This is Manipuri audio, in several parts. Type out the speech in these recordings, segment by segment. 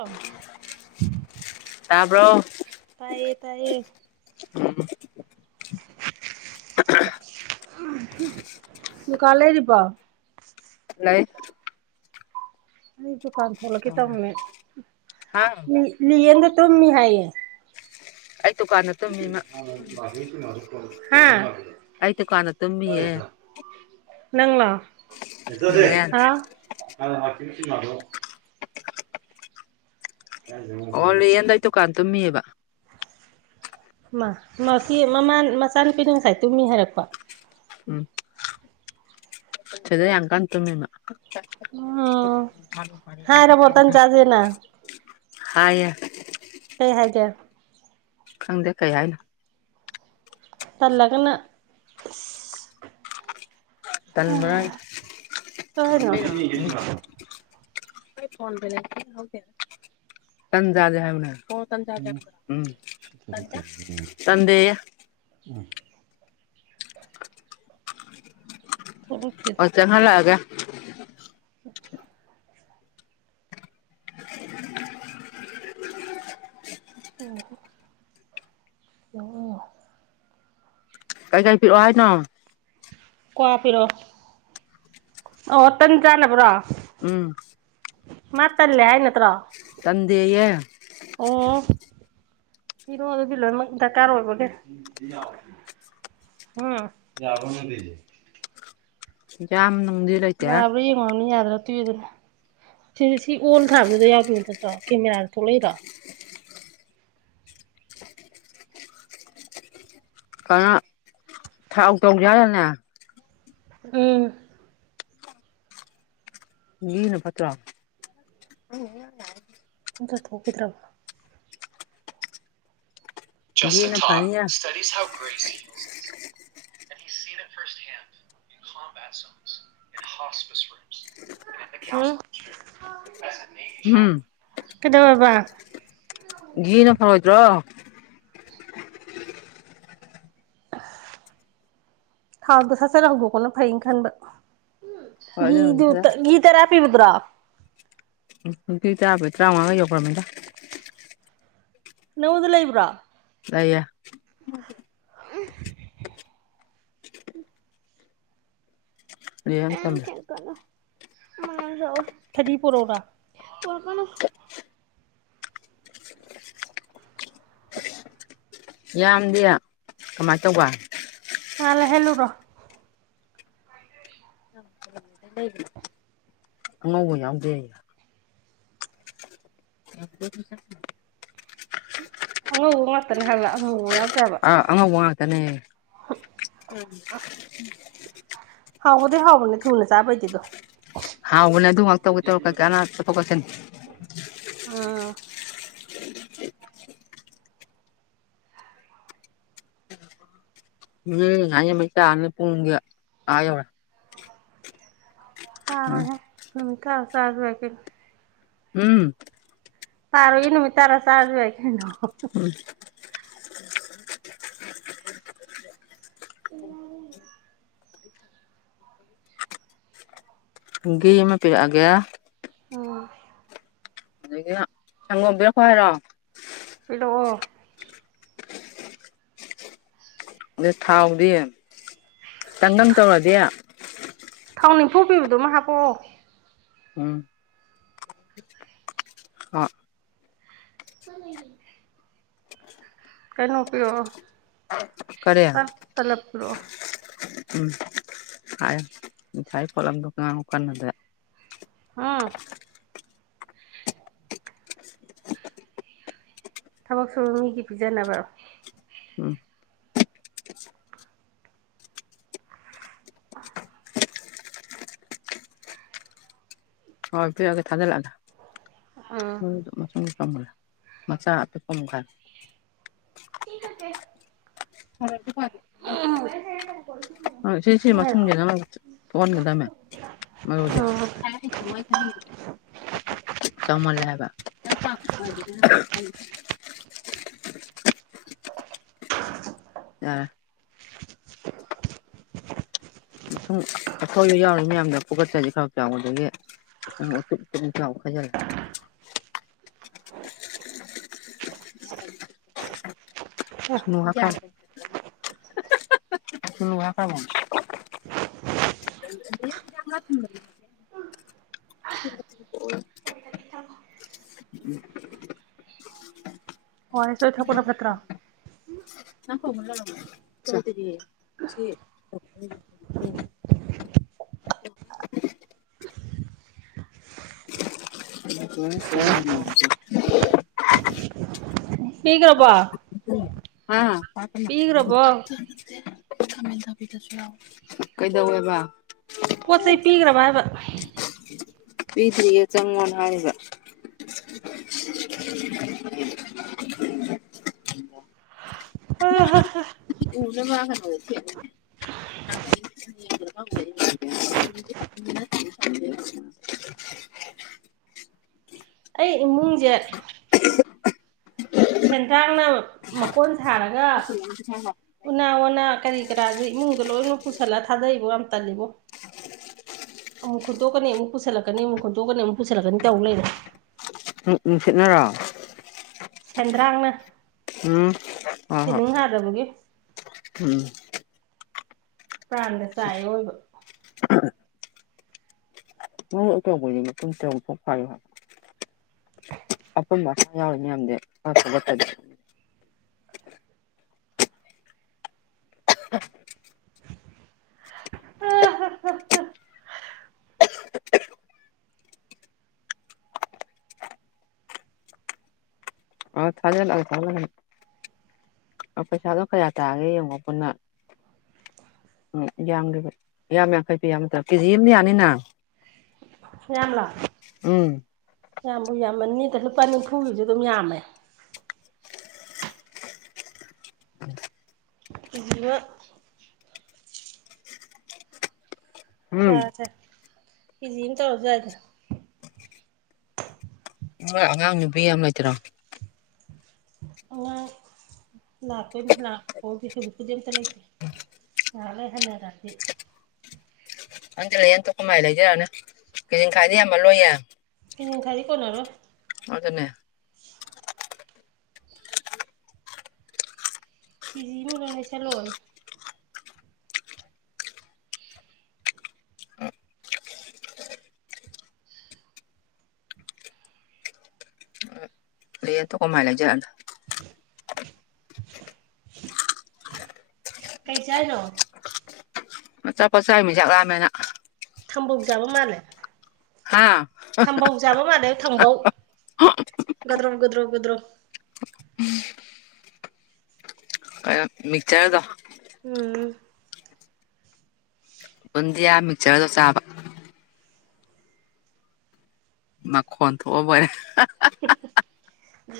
ꯑ ꯇꯥꯕ꯭ꯔꯣ ꯇꯥꯏꯌꯦ ꯇꯥꯏꯌꯦ ꯀꯂꯩꯗꯤꯄꯥ ꯍ ꯑꯩ ꯗꯨꯀꯥꯟ ꯊꯣꯛꯂꯛꯀꯦ ꯇꯧꯅꯦ ꯍꯥꯡ ꯂꯒ ꯇꯨꯝꯃꯤ ꯍꯥꯏꯌꯦ ꯑꯩ ꯗꯨꯀꯥꯟꯗ ꯇꯨꯝꯃꯤꯃ ꯑꯗꯨ ꯑꯥꯏ ꯇꯨ ꯀꯥꯟꯅ ꯇꯃꯦ ꯣ ꯑꯣ ꯂꯦꯟꯗꯥꯏ ꯗꯨꯀꯥꯟ ꯇꯝꯃꯤꯕ ꯃꯥ ꯃꯃꯥꯟ ꯃꯆꯥꯅꯨꯄꯤꯅ ꯉꯁꯥꯏ ꯇꯨꯝꯃꯤ ꯍꯥꯏꯔꯛꯄ ꯎꯝ ꯆ ꯌꯦꯡꯀꯥꯟ ꯇꯃꯤꯅ ꯎꯝ ꯍꯥꯔ ꯃꯇꯅꯤ ꯆꯖꯦꯅ ꯍꯥꯏꯌꯦ ꯀꯩ ꯍꯥꯏ ꯀꯦ ꯈꯪꯗꯦ ꯀꯩ ꯍꯥꯏꯅꯣ ꯇꯂꯒꯅ ꯇꯕꯔ ꯀꯩ ꯍꯥꯏꯅꯣ ꯇꯟꯖꯗꯦ ꯍꯥꯏ ꯆꯟꯗꯦ ꯑ ꯊꯣꯛꯂꯛꯇꯦꯗ ꯆ ꯈꯂ ꯑꯒꯦ [inaudible] [inaudible] ꯑꯣ ꯑꯣ ꯀꯩꯀꯩ ꯄꯤꯔꯛꯑꯣ ꯍꯥꯏꯅꯣ ꯀ꯭ ꯄꯤꯔꯣ ꯑꯣ ꯇꯟ ꯆꯥꯅꯕ꯭ꯔꯣ ꯎꯝ ꯃꯥ ꯇꯜꯂꯦ ꯍꯥꯏ ꯅꯠꯇ꯭ꯔꯣ ꯇꯗꯦꯌꯦꯦ ꯄꯤꯔꯣ ꯑꯗꯨ ꯐꯤꯜꯂ ꯏꯗ ꯀꯥꯔ ꯑꯣꯏꯕꯒꯦ ꯑ ꯌꯥꯕꯦ ꯌꯥꯝ ꯅ ꯌꯥꯕꯃꯅꯤ ꯌꯥ ꯨꯗꯅ ꯁꯤ ꯁꯤ ꯑꯣꯜ ꯊꯥꯕꯗ ꯌꯥꯎꯗ ꯅꯠꯇ꯭ꯔꯣ ꯀꯦꯃꯦꯔꯥꯗ ꯊꯣꯛꯂꯛꯏꯔꯣ ꯀꯅꯥ ꯊꯥꯎ ꯇꯧꯖꯔꯅꯦ ꯎꯝ ꯂꯅ ꯄꯠꯇꯥ ꯑ ꯆꯊꯣꯛꯈꯤꯗ꯭ꯔꯕ [unintelligible] [unintelligible] [unintelligible] [unintelligible] [unintelligible] [unintelligible] [unintelligible] ꯘꯤꯅ ꯐꯅꯤꯌꯦ ꯍ ꯎꯝ ꯀꯗꯧꯌꯦꯕ ꯖꯤꯅ ꯐꯔ ꯑꯣꯏꯣꯏꯗ꯭ꯔꯣ ꯊꯥꯎꯗꯣ ꯁꯠꯆꯔꯧꯕꯀꯣꯅ ꯐꯩꯅ ꯈꯟꯕ ꯎ ꯍꯣꯏ ꯒꯤ ꯑꯗꯨꯅꯕꯨꯗꯤ ꯑꯗꯨ ꯈꯔ ꯇ ꯒꯤ ꯇꯔ ꯍꯥ ꯄꯤꯕꯗ꯭ꯔꯥ ꯎ ꯑꯗꯨꯏ ꯇꯕ ꯇꯔꯥꯃꯉꯒ ꯌꯧꯈ꯭ꯔꯃꯤꯗ ꯅꯧꯗ ꯂꯩꯕ꯭ꯔꯥ [unintelligible] ꯑ ꯂꯩꯌꯦ ꯑ ꯃꯇꯝꯗ ꯊꯀꯗꯣꯣ ꯐꯔꯤ ꯄꯔꯣꯔ ꯌꯥꯝꯗꯦ ꯀꯃꯥꯏꯅ ꯇꯧꯕ ꯃꯥꯂ ꯍꯦꯜꯂꯨꯗꯣ ꯉ ꯌꯥꯝ ꯑ ꯉ ꯃꯅꯦ ꯍꯥꯏꯂ ꯍ ꯌꯥ ꯑꯥ ꯑꯉꯛ ꯋꯥ ꯉꯥꯛꯇꯅꯦ ꯍꯥꯎꯕꯗꯩ ꯍꯥꯎꯕꯅꯦ ꯊꯨꯅ ꯆꯥꯕꯩꯗꯤꯗꯣ ꯍꯥꯎ ꯎꯅ ꯑꯗꯨ ꯉ ꯇꯧꯒꯦ ꯇꯧꯔ ꯀꯊ ꯆꯠꯁꯤ ꯑꯥ ꯎꯝ ꯑꯌꯦ ꯃꯩꯇ ꯑꯅꯤꯄ ꯑ ꯑꯅꯦ ꯍꯀꯁꯗꯕ ꯎꯝ ꯇꯥꯔꯣ ꯏꯅꯃꯤ ꯇꯔꯥ ꯁꯥꯖꯕꯏ ꯀꯅ ꯍ [unintelligible] ꯒꯤꯃ ꯄꯒꯦ ꯑꯗꯒꯤ ꯁꯪꯒꯣꯝꯕꯤꯔꯣꯈꯣ ꯍꯥꯏꯔꯣ ꯍꯜꯂꯣꯑꯣ ꯑꯗ ꯊꯥꯎꯗꯤ ꯇꯪꯒꯝ ꯇꯧꯔꯗꯤ ꯊꯥꯎꯟꯅꯤꯡꯝꯐꯨ ꯄꯤꯕꯗꯨꯃ ꯍꯥꯄꯣ ꯎꯝ ꯑ ꯀ ꯂꯩ ꯂꯩ ꯀꯩꯅꯣ ꯄꯤꯌꯣ ꯀꯔꯦ ꯔꯣ ꯎꯝ ꯍꯥꯏ ꯊꯥꯏ ꯄꯂ ꯑꯃꯗ ꯀꯥꯟ ꯀꯥꯟ ꯅꯗ ꯍꯥꯥ ꯊꯕꯛ ꯁꯨꯔ ꯃꯤꯒꯤ ꯄꯤꯖꯅꯕ ꯎꯝ ꯍꯣꯏ ꯄꯤꯔꯑꯒ ꯊꯥꯖꯤꯜꯂꯛꯑꯒ ꯎꯝ ꯀ ꯃꯆꯥꯆꯥ ꯑꯗꯨ ꯀꯝꯒꯥꯜ ꯊꯁꯦ ꯐꯔ ꯑꯗꯨ ꯐꯔꯦꯦ ꯑ ꯁꯤ ꯏꯁꯤꯡ ꯁꯤꯃꯥ ꯍꯩꯔꯛꯑꯣ ꯊꯣꯡꯒꯦꯅ ꯊꯣꯟꯒꯦꯗꯥꯃꯦ ꯃꯗ ꯎꯝ ꯆꯃꯜꯂ ꯍꯕ ꯑ ꯁꯨꯝ ꯑꯩꯈꯣꯏꯕ ꯌꯥꯎꯔ ꯃꯌꯥꯝꯗ ꯄꯨꯀꯠꯆꯁꯦ ꯈꯔ ꯆꯥꯎꯕ ꯑꯗꯒꯤ ꯎꯆ ꯆꯥꯎ ꯈ ꯎꯝ [unintelligible] ꯁꯅꯨꯍ ꯀ ꯁꯅꯨꯍ ꯀꯃ [unintelligible] [unintelligible] ꯎꯝ ꯍꯁꯨ ꯏ ꯊ ꯄꯨꯅ ꯐꯠꯇ꯭ꯔꯥ ꯑ ꯐꯉꯂꯛꯇꯔꯤꯌꯦ ꯐ ꯆ ꯀꯤꯀ꯭ꯔꯄꯥ ꯑ ꯌꯥ ꯀꯩꯗꯧꯋꯦꯕ ꯄꯣꯠ ꯆꯩ ꯄꯤꯈ꯭ꯔꯕ ꯍꯥꯏꯕ ꯄꯤꯗ꯭ꯔꯤꯌꯦ ꯆꯪꯉꯣ ꯍꯥꯏꯕ [inaudible] ꯎꯗ ꯁꯤꯦ ꯊ ꯑꯩ ꯏꯃꯨꯡꯁꯦ ꯁꯦꯟꯗꯥꯡꯅ ꯃꯀꯣꯟ ꯊꯔꯒ ꯊ ꯎꯅꯥ ꯋꯥꯅꯥ ꯀꯔꯤ ꯀꯔꯥꯁꯦ ꯏꯃꯨꯡꯗ ꯂꯣꯏꯅꯃꯛ ꯄꯨꯁꯜꯂꯒ ꯊꯥꯖꯩꯕꯣ ꯌꯥꯝ ꯇꯜꯂꯤꯕꯣ ꯑꯃꯨꯛ ꯈꯨꯟꯇꯣꯛꯀꯅꯤ ꯑꯃꯨꯛ ꯄꯨꯁꯜꯂꯛꯀꯅꯤ ꯑꯃꯨꯛ ꯈꯨꯟꯠꯇꯣꯛꯀꯅꯤ ꯑꯃꯨꯛ ꯄꯨꯁꯜꯂꯛꯀꯅꯤ ꯇꯧ ꯂꯩꯔꯦ ꯎꯅꯨꯡꯁꯤꯠꯅꯔꯣ ꯁꯦꯟꯗ꯭ꯔꯥꯡꯅ ꯍꯣꯏ ꯍꯣꯏ ꯁꯦꯗꯤꯡ ꯍꯥꯗꯕꯒꯤ ꯎꯝ ꯄ꯭ꯔꯥꯟꯒ ꯆꯥꯛꯑꯦ ꯑꯑꯣꯏꯕ ꯃꯣꯏ ꯀꯅꯤ ꯃꯇꯨꯡ ꯑꯃꯨꯛꯐꯥꯎ ꯐꯥꯏꯌꯨ ꯍꯥꯏ [unintelligible] ꯑꯍꯥꯍꯍ ꯑ ꯁꯖꯦꯜ ꯂꯒꯦ ꯁꯖ [unintelligible] ꯄꯩꯁꯥꯗꯣ ꯀꯌꯥ ꯇꯥꯒꯦ ꯌꯦꯡꯉꯣ ꯄꯨꯟꯅ ꯌꯥꯝ ꯌꯥꯝꯌꯥꯝ ꯌꯥꯡꯈꯩ ꯄꯤꯌꯥꯕꯗ ꯀꯦꯖꯤ ꯑꯝꯅ ꯌꯥꯅꯤꯅ ꯌꯥꯝꯂꯣ ꯎꯝ ꯌꯥꯝꯕꯨ ꯌꯥꯝ ꯌꯥꯝꯅꯤꯗ ꯂꯨꯄꯥ ꯅꯤꯝꯐꯨꯒꯤꯁꯨ ꯑꯗꯨꯝ ꯌꯥꯝꯃꯦ ꯏ ꯎꯝ ꯁꯥꯁꯦ ꯏꯖꯤ ꯑꯝ ꯇꯧꯔꯁꯨ ꯌꯥꯢꯗ ꯍꯣꯏ ꯑꯉꯥꯡ ꯅꯨꯄꯤ ꯌꯥꯝ ꯂꯩꯇ꯭ꯔꯣ ꯑꯉꯥꯡ ꯂꯥꯛꯇꯣꯏꯅꯤ ꯂꯥꯛꯄꯄꯣꯗꯤ ꯍꯧꯖꯤꯛꯄꯨꯗꯤ ꯑꯝꯇ ꯂꯩꯇ꯭ꯔꯤ ꯌꯥꯂꯦ ꯍꯟꯅ ꯅꯇꯤ ꯍꯪꯗꯤ ꯂꯩꯌꯦꯟꯇ ꯀꯃꯥꯏ ꯂꯩꯖꯔꯅꯤ ꯀꯦꯖꯤꯡꯈꯥꯏꯗꯤ ꯌꯥꯃꯜꯂꯣꯏꯌꯦ ꯄꯤꯖꯤꯡ ꯈꯥꯢꯗꯤ ꯀꯣꯟꯅꯔꯣꯢ ꯃꯥꯗꯅꯦ ꯄꯤꯖꯤ ꯃꯑꯣꯢꯅ ꯂꯩꯁꯤꯜꯂꯣ ꯂꯩꯌꯦ ꯑꯇꯣꯞꯄ ꯃꯥꯏ ꯂꯩꯖꯔꯅꯤ ꯀꯔꯤ ꯆꯥꯠꯅꯣ ꯑꯆꯥꯄꯣꯠ ꯆꯥꯢꯃꯤ ꯆꯥꯛꯂꯥꯃꯦꯅ ꯊꯝꯕꯧ ꯆꯥꯕ ꯃꯥꯂꯦ ꯍꯥꯥ ꯊꯝꯕꯧ ꯒꯗ꯭ꯔꯣꯡ ꯒꯗ꯭ꯔꯣ ꯒꯗ꯭ꯔꯣꯡ ꯀꯩꯅꯣ ꯃꯤꯛꯆꯔꯗꯣ ꯎꯝ ꯕꯨꯟꯗꯤꯌꯥ ꯃꯤꯛꯆꯔꯗꯣ ꯆꯥꯕ ꯈꯣꯟꯊꯣꯛꯑꯕꯣꯢꯔꯦ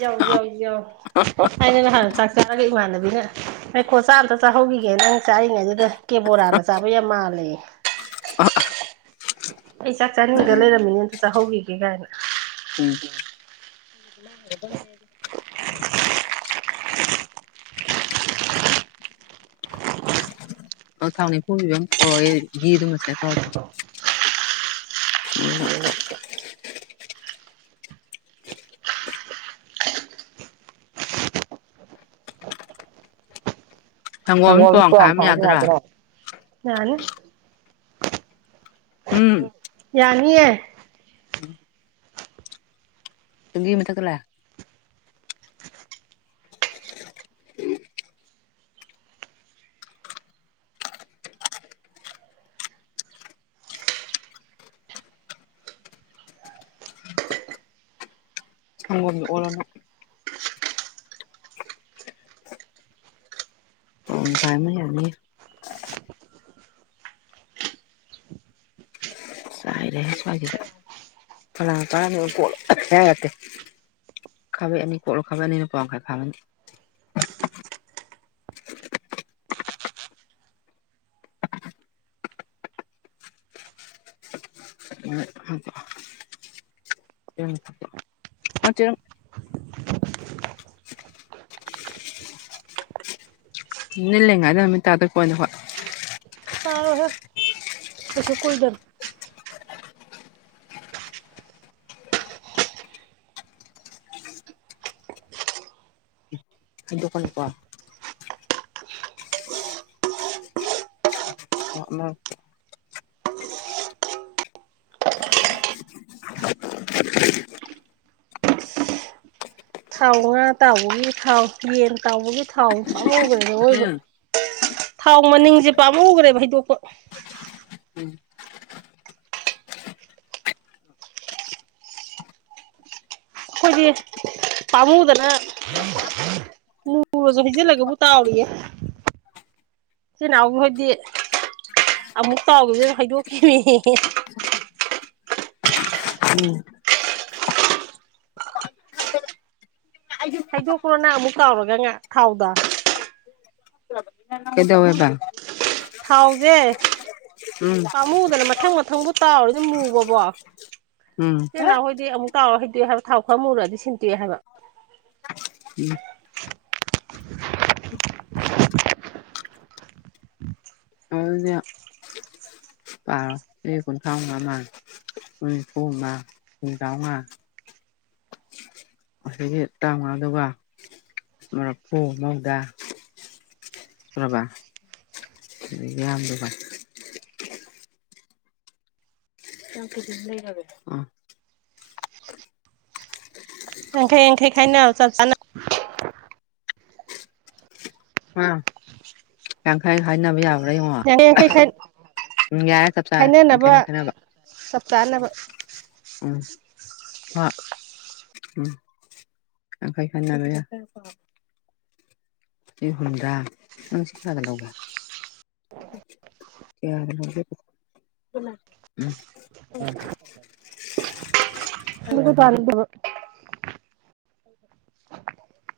ꯌꯧ ꯌꯧ ꯌꯧ ꯊꯥꯏꯅ ꯅꯍꯥꯟ ꯆꯥꯛ ꯆꯥꯔꯒ ꯏꯃꯥꯟꯅꯕꯤꯅ ꯑꯩꯈꯣ ꯆꯥ ꯑꯝꯇ ꯆꯥꯍꯧꯕ ꯆꯪꯈꯤꯒꯦ ꯅꯪ ꯆꯥꯔꯤꯉꯩꯗꯨꯗ ꯀꯦꯕꯣꯔꯥꯅ ꯆꯥꯕ ꯌꯥꯝ ꯃꯥꯜꯂꯦꯌꯦ ꯎꯝ ꯑꯩ ꯆꯥꯛ ꯆꯥꯅꯤꯡꯗ ꯂꯩꯔꯝꯃꯤꯅꯦ ꯑꯝꯇ ꯆꯥꯍꯧꯈꯤꯒꯦ ꯀꯥꯏꯅ ꯎꯝ ꯑꯣ ꯊꯥꯎ ꯅꯤꯐꯨ ꯄꯤꯕ ꯑꯃ ꯄꯔꯛꯑꯣ ꯘꯤꯗꯨꯃꯁꯦ ꯈꯔꯗꯣ ꯎꯝ [unintelligible] ꯁꯪꯒꯣꯝ ꯄꯣꯋꯥ ꯃꯈꯥꯏ ꯄꯧꯋꯥꯝ ꯑꯃ ꯈꯥꯏꯅ ꯌꯥꯗ꯭ꯔꯥ ꯌꯥꯗꯣꯏꯔꯣ ꯌꯥꯅꯤ ꯎꯝ ꯌꯥꯅꯤꯌꯦ [unintelligible] ꯃꯊꯛꯇ [unintelligible] ꯁꯪꯒꯣꯝꯗꯣ ꯑꯣꯜꯂꯣꯅꯪ ꯄꯧꯋꯥ ꯈꯥꯏꯃꯅ ꯌꯥꯅꯤ ꯆꯥꯏꯔꯦꯍꯦ ꯁ꯭ꯋꯥꯏꯁꯤꯗ ꯐꯂꯥꯡ ꯇꯥꯔꯝ ꯀꯣꯠꯂ ꯍꯥꯏꯔꯛꯀꯦ ꯈꯥꯕꯩ ꯑꯅꯤ ꯀꯣꯠꯂꯣ ꯈꯥꯕꯩ ꯑꯅꯤꯅ ꯄꯧꯋꯥ ꯃꯈꯥꯏ ꯐꯥꯕꯅꯤ [unintelligible] [unintelligible] ꯆꯦꯅꯪ ꯊꯛꯄꯔꫭ ꯑꯥ ꯆꯦꯔꯪ ꯅꯤꯜꯂꯤ ꯉꯩꯏꯗ ꯅꯨꯃꯤ ꯇꯥꯗꯣꯏ ꯄꯣꯠꯅꯤ ꯑꯈꯣꯏ ꯀꯩꯁꯨ ꯀꯨꯏꯗꯝꯅꯦ ꯍꯩꯗꯣꯛꯀꯅꯤ ꯀꯣ ꯑꯃ ꯊꯥꯎ ꯉꯥ ꯇꯥꯎꯕꯒꯤ ꯊꯥꯎ ꯌꯦꯟ ꯇꯥꯎꯕꯒꯤ ꯊꯥꯎ ꯊꯥꯎ ꯃꯨꯒ꯭ꯔꯦ ꯑꯑꫭꯏꯕ ꯊꯥꯎ ꯃꯅꯤꯡꯖꯦ ꯄꯥꯝꯃꯨꯒ꯭ꯔꯦꯕ ꯍꯩꯗꯣꯛꯄ ꯑꯩꯈꯣꯏꯗꯤ ꯄꯥꯝꯃꯨꯗꯅ ꯃꯨꯔꯖꯨ ꯍꯩꯖꯜꯂꯒꯕꯨ ꯇꯥꯥꯎꯔꯤꯌꯦ ꯏꯆꯦ ꯅꯥꯎꯕ ꯍꯣꯏꯗꯤ ꯑꯃꯨꯛ ꯇꯥꯎꯕꯒꯤꯅ ꯍꯩꯗꯣꯛꯈꯤꯌꯦ ꯍꯩꯗꯣꯛꯄ꯭ꯔꯣ ꯅꯪ ꯑꯃꯨꯛ ꯇꯥꯎꯔꯒ ꯉꯥ ꯊꯥꯎꯗꯣ ꯀꯩꯗꯧꯋꯦꯕ ꯊꯥꯎꯁꯦ ꯎꯝ ꯄꯥꯝꯃꯨꯗꯅ ꯃꯊꯪ ꯃꯊꯪ ꯊꯪꯕꯨ ꯇꯥꯎꯔꯗꯤ ꯃꯨꯕꯕꫭ ꯎꯝ ꯏꯆꯦ ꯅꯥꯎ ꯍꯣꯏꯗꯤ ꯑꯃꯨꯛ ꯇꯥꯎꯔ ꯍꯩꯗꯣꯛꯑꯦ ꯍꯥꯏꯕ ꯊꯥꯎ ꯈꯔ ꯃꯨꯔꯗꯤ ꯁꯤꯟꯇꯣꯛꯑꯦ ꯍꯥꯏꯕ ꯎꯝ ꯑꯗꯨꯗꯤ ꯁꯦ ꯀꯨꯟꯊꯥꯎ ꯉꯥ ꯑꯃ ꯅꯤꯝꯐꯨ ꯑꯃ ꯍꯨꯝꯗ꯭ꯔꯥꯉꯥ ꯑꯁꯤꯒꯤ ꯇꯔꯥꯡꯉꯥꯗꯨꯒ ꯃꯔꯐꯨ ꯃꯧꯗꯔ ꯁꯨꯔꯕ ꯌꯥꯝꯗꯦꯀꫭ ꯌꯥꯝ ꯀꯦꯖꯤꯃ ꯂꯩꯔꯔꯦ ꯑ ꯌꯥꯡꯈꯩ ꯌꯥꯡꯈꯩ ꯈꯥꯏꯅꯧ ꯆꯞ ꯆꯥꯅ ꯑꯥ ꯌꯥꯡꯈꯩ ꯈꯥꯏꯅꯕ ꯌꯥꯕ ꯕ꯭ꯔ ꯌꯦꯡꯉꯣ ꯌꯥꯡꯈꯩ ꯌꯥꯡꯈꯩ ꯎꯝ ꯌꯥꯔꯦ ꯆꯞ ꯆꯥꯔꯦ ꯌꯥꯝꯈꯩ ꯌꯥꯡꯈꯩ ꯈꯥꯏꯅꯕ ꯇꯥꯟꯅꯕ ꯎꯝ ꯍꯥ ꯎꯝ ꯑꯈꯣꯏ ꯈꯟꯅꯕ ꯌꯥꯏ ꯁꯤ ꯍꯨꯝꯗꯔ ꯅꯪꯁꯤ ꯀꯌꯥꯗ ꯂꯧꯒꯦ ꯀꯌꯥꯗꯅꫭ ꯂꯦꯞꯄꯨ ꯄꯨꯟꯅ ꯎꯝ ꯈꯧꯒꯔꯦ ꯑꯩ ꯑꯗꯨꯒ ꯆꯥꯝꯗꯕ [unintelligible]